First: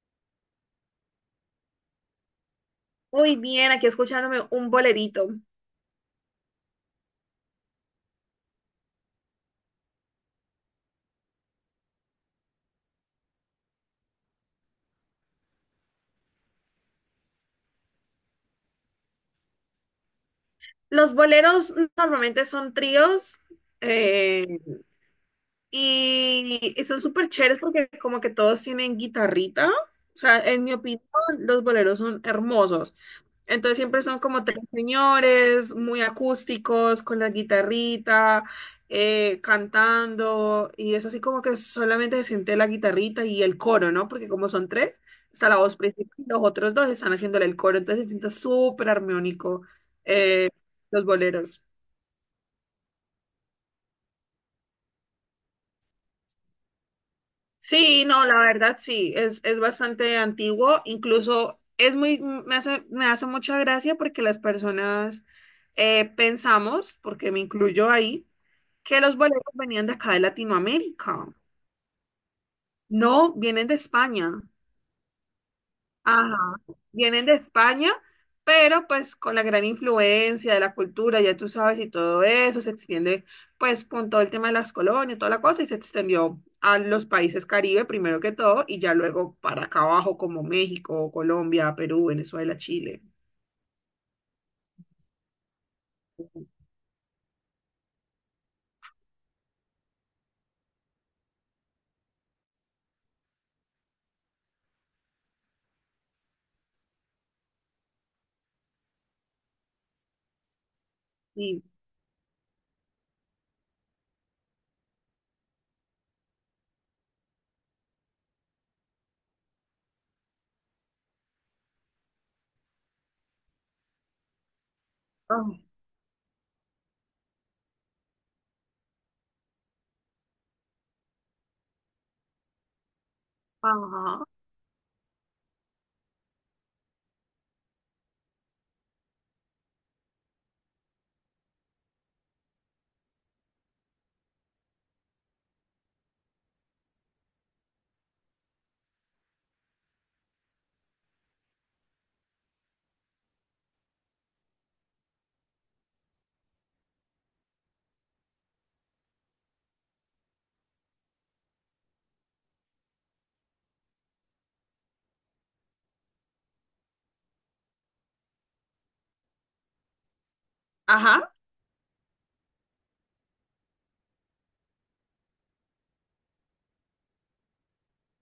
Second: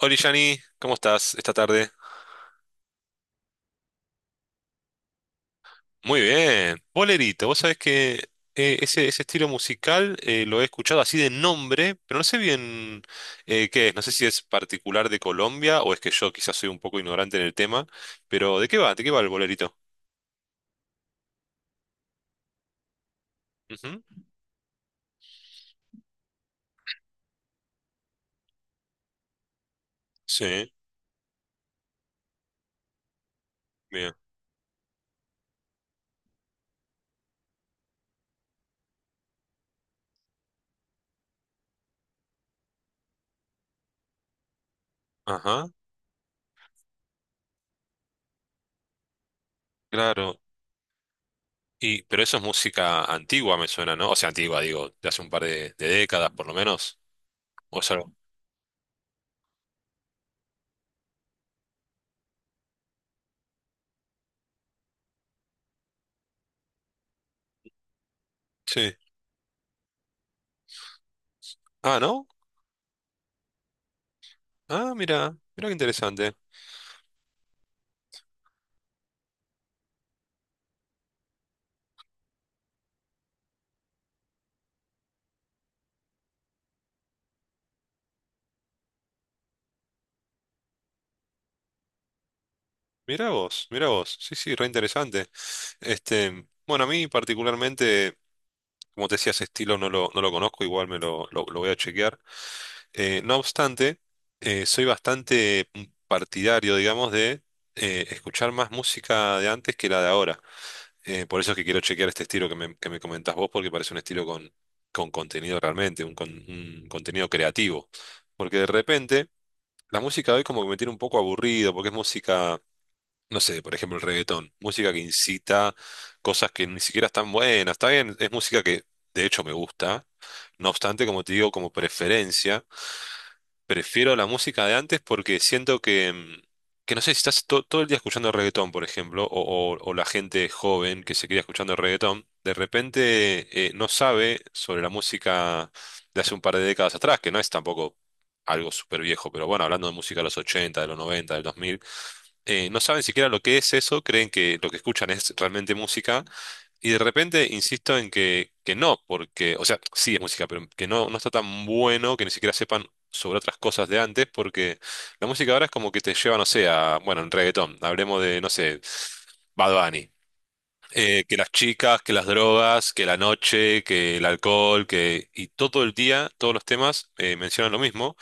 Hola, Yani, ¿cómo estás esta tarde? Muy bien, aquí escuchándome un bolerito. Muy bien, bolerito. Vos sabés que ese estilo musical lo he escuchado así de nombre, pero no sé bien qué es. No sé si es particular de Colombia o es que yo quizás soy un poco ignorante en el tema, pero ¿de qué va? ¿De qué va el bolerito? Los boleros normalmente son tríos, Ujú. eh, y son súper chéveres porque como que todos tienen guitarrita. O sea, en Sí, mi opinión, los boleros son hermosos. Entonces siempre bien. son como tres señores muy acústicos, con la guitarrita, cantando, y es así como que solamente se siente la guitarrita y el coro, ¿no? Porque como son tres, está la Ajá, voz principal y los otros dos están haciéndole el coro, entonces se siente súper armónico, claro. eh, los boleros. Y, pero eso es música antigua, me suena, ¿no? O sea, antigua, digo, de hace un par de décadas por lo menos. O sea, Sí, no, la verdad sí, es bastante antiguo, incluso es muy, me hace mucha gracia porque las personas, pensamos, porque me incluyo ahí, sí. que los boleros venían de acá de Latinoamérica. Ah, ¿no? No, vienen de España. Ah, mira, mira qué interesante. Ajá, vienen de España, pero pues con la gran influencia de la cultura, ya tú sabes, y todo eso se extiende pues con todo el tema de las colonias, toda la cosa, y se extendió a los países Caribe primero que todo, y ya luego para acá abajo como México, Colombia, Perú, Venezuela, Chile. Mirá vos, mirá vos. Sí, sí, re interesante. Este, bueno, a mí particularmente, como te decía, ese estilo no lo conozco, igual lo voy a chequear. No obstante, soy bastante partidario, digamos, de escuchar más música de antes que la de ahora. Por eso es Sí. que quiero chequear este estilo que me comentás vos, porque parece un estilo con contenido realmente, un contenido creativo. Porque de repente, la música de hoy como que me tiene un poco aburrido, porque es música no sé, por ejemplo, el reggaetón, música que Ah. incita cosas que ni siquiera están buenas, está bien, es música que de hecho me gusta, no obstante, como te digo, como preferencia, prefiero Ajá, la música de antes porque siento que, que no sé, si estás todo el día escuchando reggaetón, por ejemplo, o, o la gente joven que se queda escuchando reggaetón, de repente no sabe sobre la música de hace un par de décadas atrás, que no es tampoco... Algo súper viejo, pero bueno, hablando de música de los 80 de los 90 del 2000 no saben siquiera lo que es eso, creen que lo que escuchan es realmente música, y de repente insisto en que no, porque, o sea, sí es música, pero que no, no está tan bueno que ni siquiera sepan sobre otras cosas de antes, porque la música ahora es como que te lleva, no sé, a, bueno, en reggaetón, hablemos de, no sé, Bad Bunny. Ajá, Que las chicas, que las drogas, que la noche, que el alcohol, que... Y todo el día, todos los temas mencionan lo mismo.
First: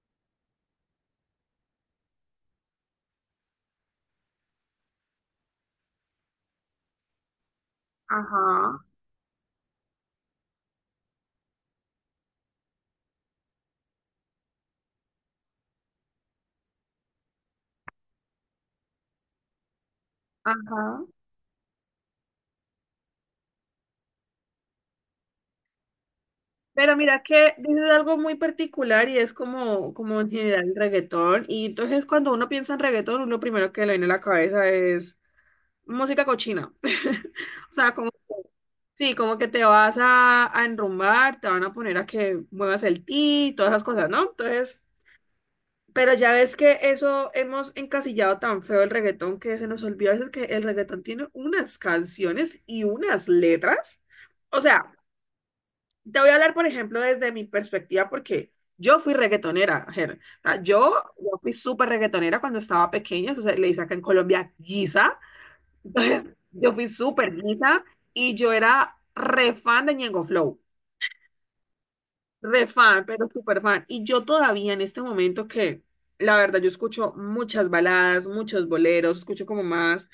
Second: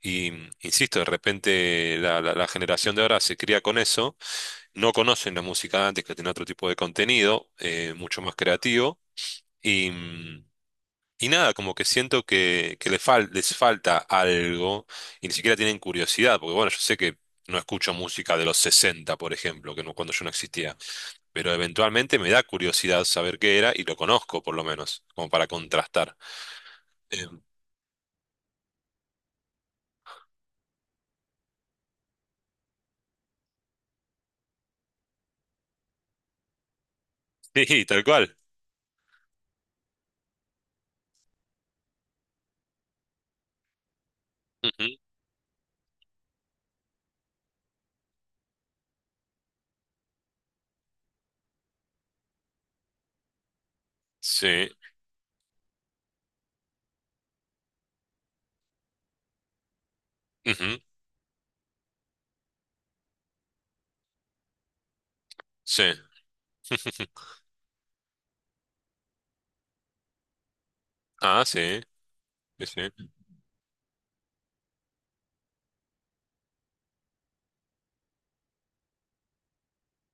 Y insisto, de repente la generación de ahora se cría con eso, no conocen la música de antes que tenía otro tipo de contenido, mucho más ajá, creativo, y, y nada, como que siento que les falta algo y ni siquiera tienen curiosidad, porque bueno, yo sé que no escucho música de los 60, por ejemplo, que no, cuando yo no existía, ajá. pero eventualmente me da curiosidad saber qué era y lo conozco por lo menos, como para contrastar. Pero mira Eh, que dices algo muy particular y es como, como en general el reggaetón. Y entonces cuando uno piensa en reggaetón, uno primero que le viene a la cabeza es música cochina. O sí, sea, tal como, cual. sí, como que te vas a enrumbar, te van a poner a que muevas el ti, todas esas cosas, ¿no? Entonces, Ujú, pero ya ves que eso hemos encasillado tan feo el reggaetón que se nos olvida a veces que el reggaetón tiene unas canciones y unas letras. O sí, sea, te voy a hablar, por ejemplo, desde mi perspectiva, porque yo fui reggaetonera, Ger. O sea, ujú, yo fui súper reggaetonera cuando estaba pequeña, o sea, le dice acá en Colombia guisa. sí. Entonces, yo fui súper guisa y yo era re fan de Ñengo Flow, Ah, sí, sí, re sí. fan, pero súper fan. Y yo todavía en este momento que, la verdad, yo escucho muchas baladas, muchos boleros, escucho como más,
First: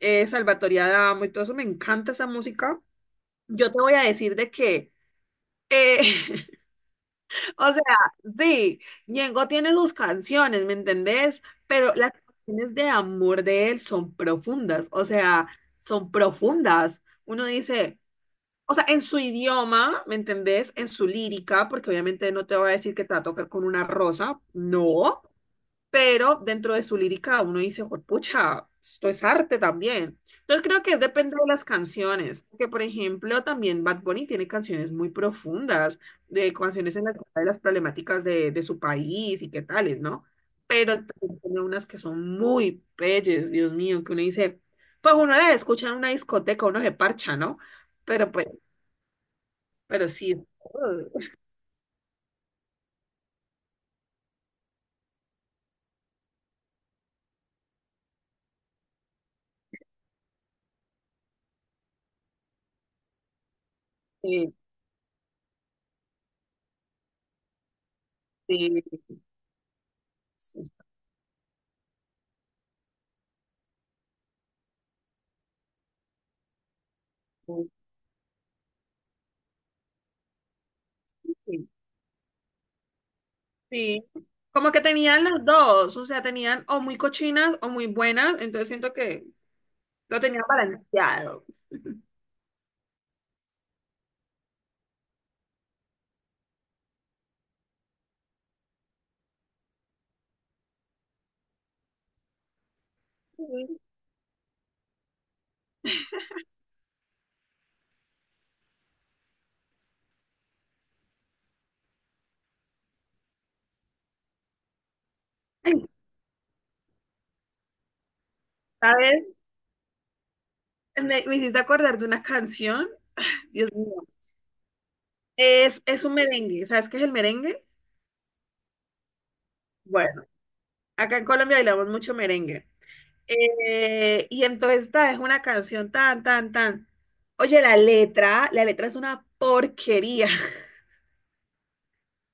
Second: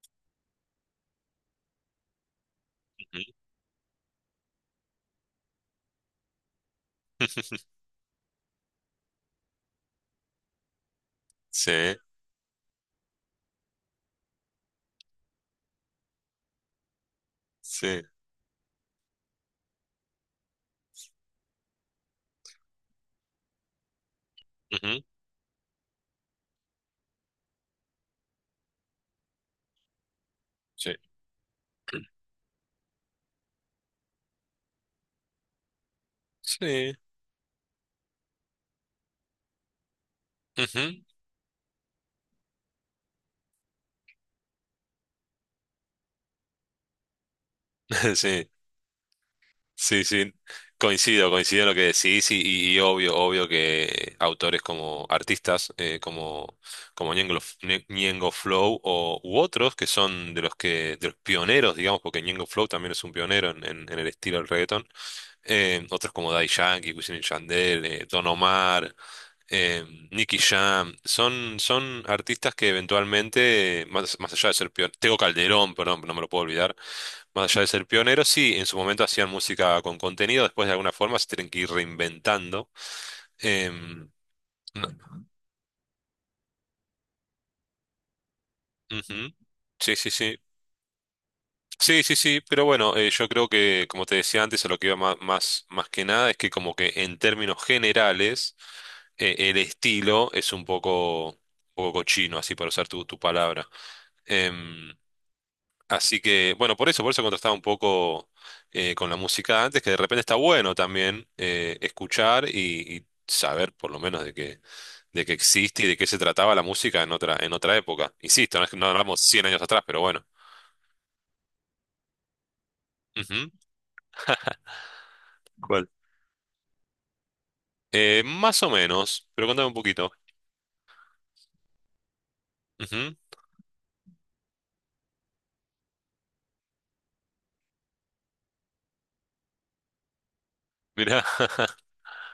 Salvatore Adamo y todo eso, me encanta esa música. Ujú. Yo te voy a decir de que... eh, O sea, sí, Ñengo tiene sus canciones, ¿me entendés? Sí, Pero las canciones de amor de él son profundas, o sea, son profundas. Uno dice, sí. o sea, en su idioma, ¿me entendés? En su lírica, porque obviamente no te va a decir que te va a tocar con una rosa, Ujú, no, pero dentro de su lírica uno dice, pucha, esto es arte también. Entonces creo sí. que es depende de las canciones, porque por ejemplo también Bad Bunny tiene canciones muy profundas, de Sí. canciones en las que habla de las problemáticas de su país y qué tales, ¿no? Pero Ujú, también tiene unas que son muy bellas, Dios mío, que uno dice, pues uno las escucha en una discoteca, uno se parcha, ¿no? Pero pues, sí, sí, pero sí. sí, Coincido, coincido en lo que decís y, y obvio, obvio que autores como artistas como, como Ñengo, Ñengo Flow o, u otros que son de los pioneros, digamos, porque Ñengo Flow también es un pionero en, en el estilo del sí, reggaetón. Otros como Daddy Yankee, Wisin y Yandel, Don Omar, eh, Nicky sí, Jam, son, son artistas que eventualmente, más, más allá de ser pioneros, Tego Calderón, perdón, no me lo puedo olvidar, más allá de ser pioneros, sí, en su momento hacían música con contenido, después de alguna forma se tienen que ir sí. reinventando. Sí, Em, como que no- tenían las dos, o sea, tenían o muy cochinas o muy buenas, entonces siento que ujú. Sí, sí, lo sí. tenían balanceado. Sí, sí, sí, pero bueno, yo creo que, como te decía antes, a lo que iba que nada es que como que en términos generales el estilo es un poco cochino, así para usar tu, tu palabra. Sí. Em, Así que, bueno, por eso contrastaba un poco con la música antes, que de repente está bueno también escuchar y saber por lo menos de que existe Ay, y de qué se trataba la música en otra época. Insisto, no, es que no hablamos ¿sabes? 100 años atrás, pero bueno. Me hiciste acordar de una canción, Ujú. Dios mío, ¿Cuál? es un merengue, ¿sabes qué es el merengue? Más o menos, pero contame un poquito. Bueno, acá en Colombia bailamos mucho merengue. Ujú, Y entonces esta es una canción tan, tan, tan. Oye, la letra es una porquería. mirá,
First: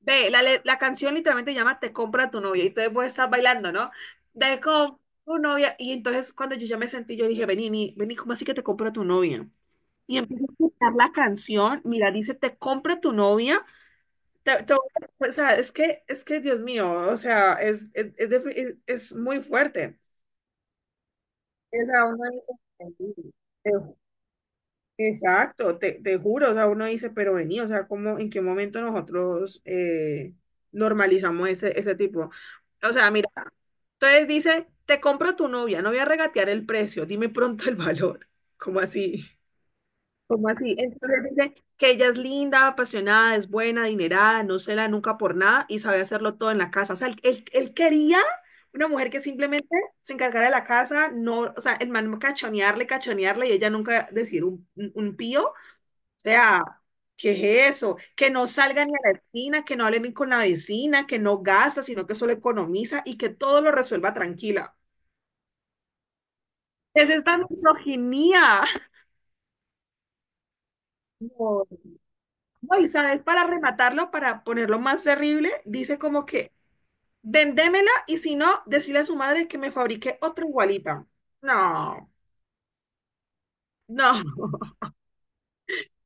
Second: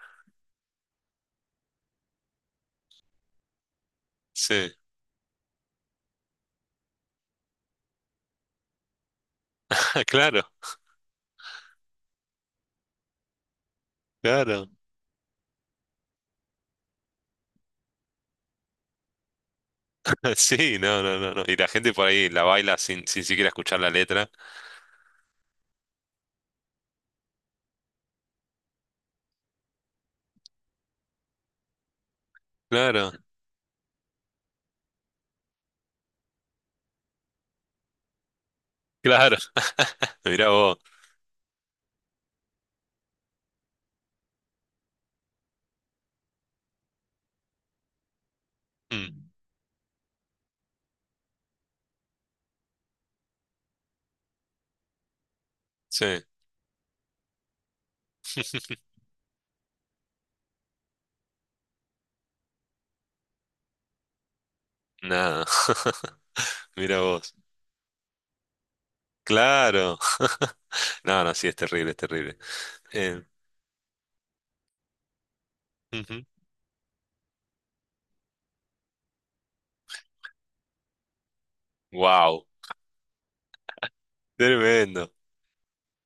Ve, la, le- la canción literalmente llama Te compra tu novia y entonces vos estás bailando, ¿no? Te sí, compra tu novia y entonces cuando yo ya me sentí, yo dije, vení, vení, vení, ¿cómo así que te compra tu novia? Y claro, empiezo a escuchar la canción, mira, dice, te compra tu novia. Te- claro. te- o sea, es que, Dios mío, o sea, es, defi- es muy fuerte. Sí, no, no, no, no. Y la Es gente a por uno ahí la baila de sin, mis... sin siquiera escuchar la letra. Exacto, te juro, o sea, uno dice, pero vení, o sea, ¿cómo, en qué momento nosotros normalizamos ese, ese tipo? O sea, Claro, mira, entonces dice, te compro tu novia, no voy a regatear el precio, dime pronto el valor. ¿Cómo así? claro. Mirá ¿Cómo así? vos. Entonces dice que ella es linda, apasionada, es buena, adinerada, no se la nunca por nada y sabe hacerlo todo en la casa. O sea, él- él quería una mujer que Mm, simplemente se encargara de la casa, no, o sea, el man cachonearle, cachonearle y ella nunca decir un pío sí, sea, ¿qué es eso? Que no salga ni a la esquina, que no hable ni con la vecina, que no gasta, sino que solo economiza y que todo lo resuelva tranquila. nada. Mirá ¿Qué Es vos. esta misoginia. Claro. No, no, sí, es No, terrible, es terrible. no, y sabes, Eh, para rematarlo, para ponerlo más terrible, dice como que vendémela y si no, decirle a su madre que me fabrique otra igualita. No, Wow, no. tremendo.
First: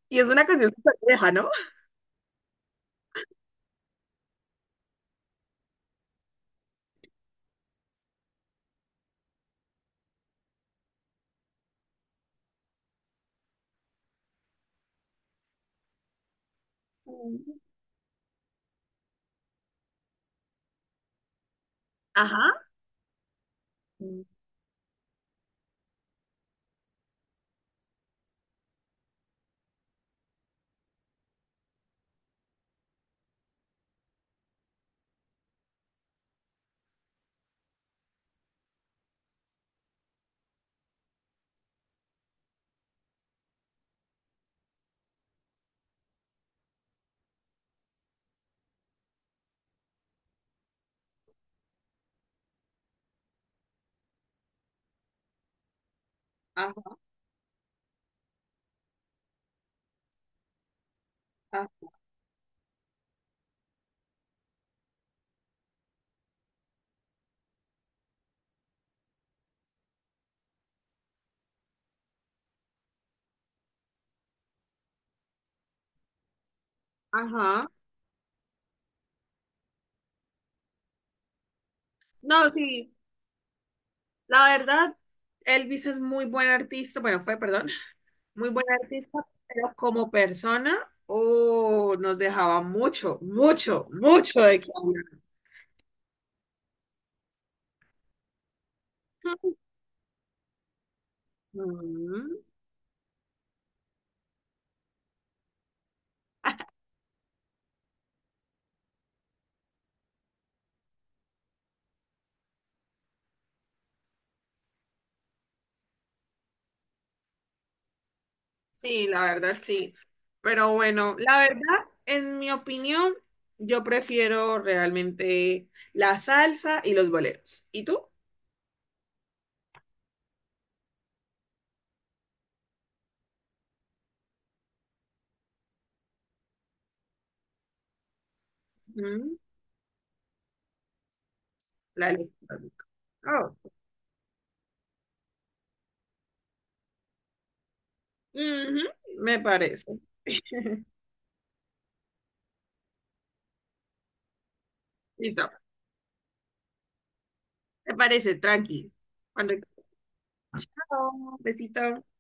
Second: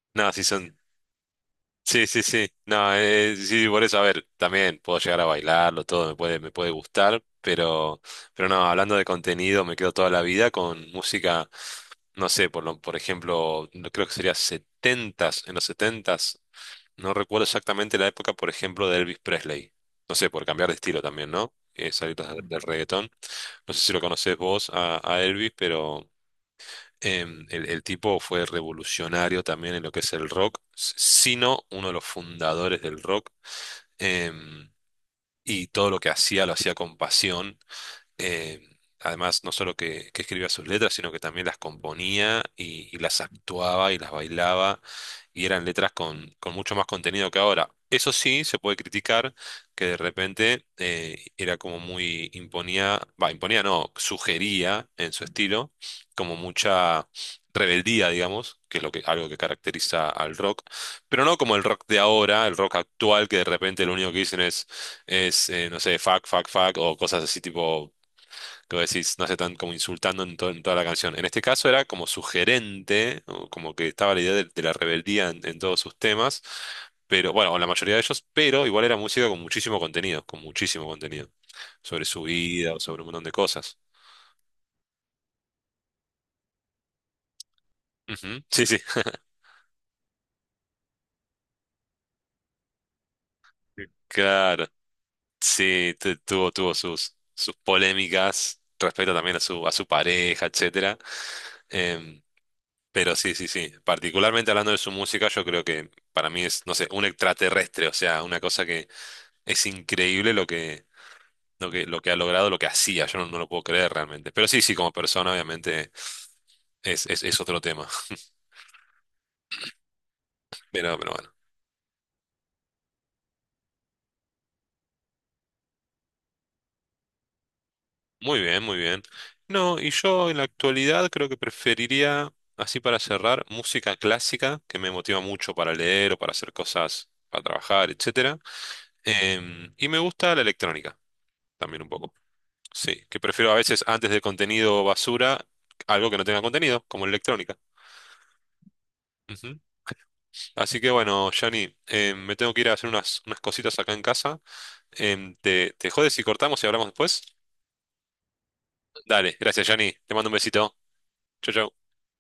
Y es No, sí una canción son. súper vieja, ¿no? Sí, sí, sí. No, sí, por eso, a ver, también puedo llegar a bailarlo, todo me puede gustar, pero no, hablando de contenido, me quedo toda la vida con música, no sé, por lo, por ejemplo, creo que sería setentas, en los setentas, no recuerdo Mm. exactamente la época, por ejemplo, de Elvis Presley. No sé, por cambiar de estilo también, ¿no? Salir del Ajá. reggaetón. No sé si lo Mm. conoces vos a Elvis, pero. El tipo fue revolucionario también en lo que es el rock, sino uno de los fundadores del rock. em, y todo lo que hacía lo hacía con pasión eh, además, no solo que escribía sus letras, sino que también las componía y las actuaba y las bailaba, y eran letras con mucho más contenido que ahora. Eso sí, se puede criticar que de repente era como muy imponía, va, imponía no, sugería en su estilo como Ajá, mucha rebeldía, digamos, que es lo que, algo que caracteriza al rock, pero no como el ajá. rock de ahora, el rock actual, que de repente lo único que dicen es, no sé, fuck, fuck, fuck, o cosas así tipo que vos decís, no se están como insultando en, en toda la canción. En este caso era como sugerente, o como que estaba la idea de la rebeldía en todos sus temas, pero bueno, o en la Ajá. mayoría de ellos, pero igual era música con muchísimo contenido, sobre su No, vida o sí. sobre un montón de cosas. La verdad, Elvis es muy buen artista, bueno, fue, perdón, Ujú, muy buen sí, sí. artista, pero como persona, oh, nos dejaba mucho, mucho, mucho de Claro, qué hablar. sí, tuvo, tuvo sus, sus polémicas respecto también a su pareja, etcétera. Em, Mm. pero sí, sí, sí. Particularmente hablando de su música, yo creo que para mí es, no sé, un extraterrestre, o sea, una cosa. Es increíble lo que, lo que, lo que ha logrado, lo que hacía. Yo no, no lo puedo creer realmente. Pero sí, sí, como persona, obviamente, es otro tema. Sí, la verdad, sí. Pero pero bueno, bueno. la verdad, en mi opinión, yo prefiero realmente la salsa y los boleros. ¿Y tú? Muy bien, muy bien. No, y yo en la actualidad creo que preferiría, así para cerrar, música clásica, que me motiva mucho para leer o para hacer cosas, para trabajar, etcétera. Mm, Y me gusta la electrónica, también un la poco. electrónica. Sí, que prefiero a Oh, veces antes de contenido basura, algo que no tenga contenido, como electrónica. ujú, me parece. Así que bueno, Jani, me tengo que ir a hacer unas, unas cositas acá en casa. Listo. ¿Te, te jodes si cortamos y hablamos después? Me parece, tranqui. Dale, Cuando gracias, Jani. Te mando un besito. Chao, Chau, chau. besito.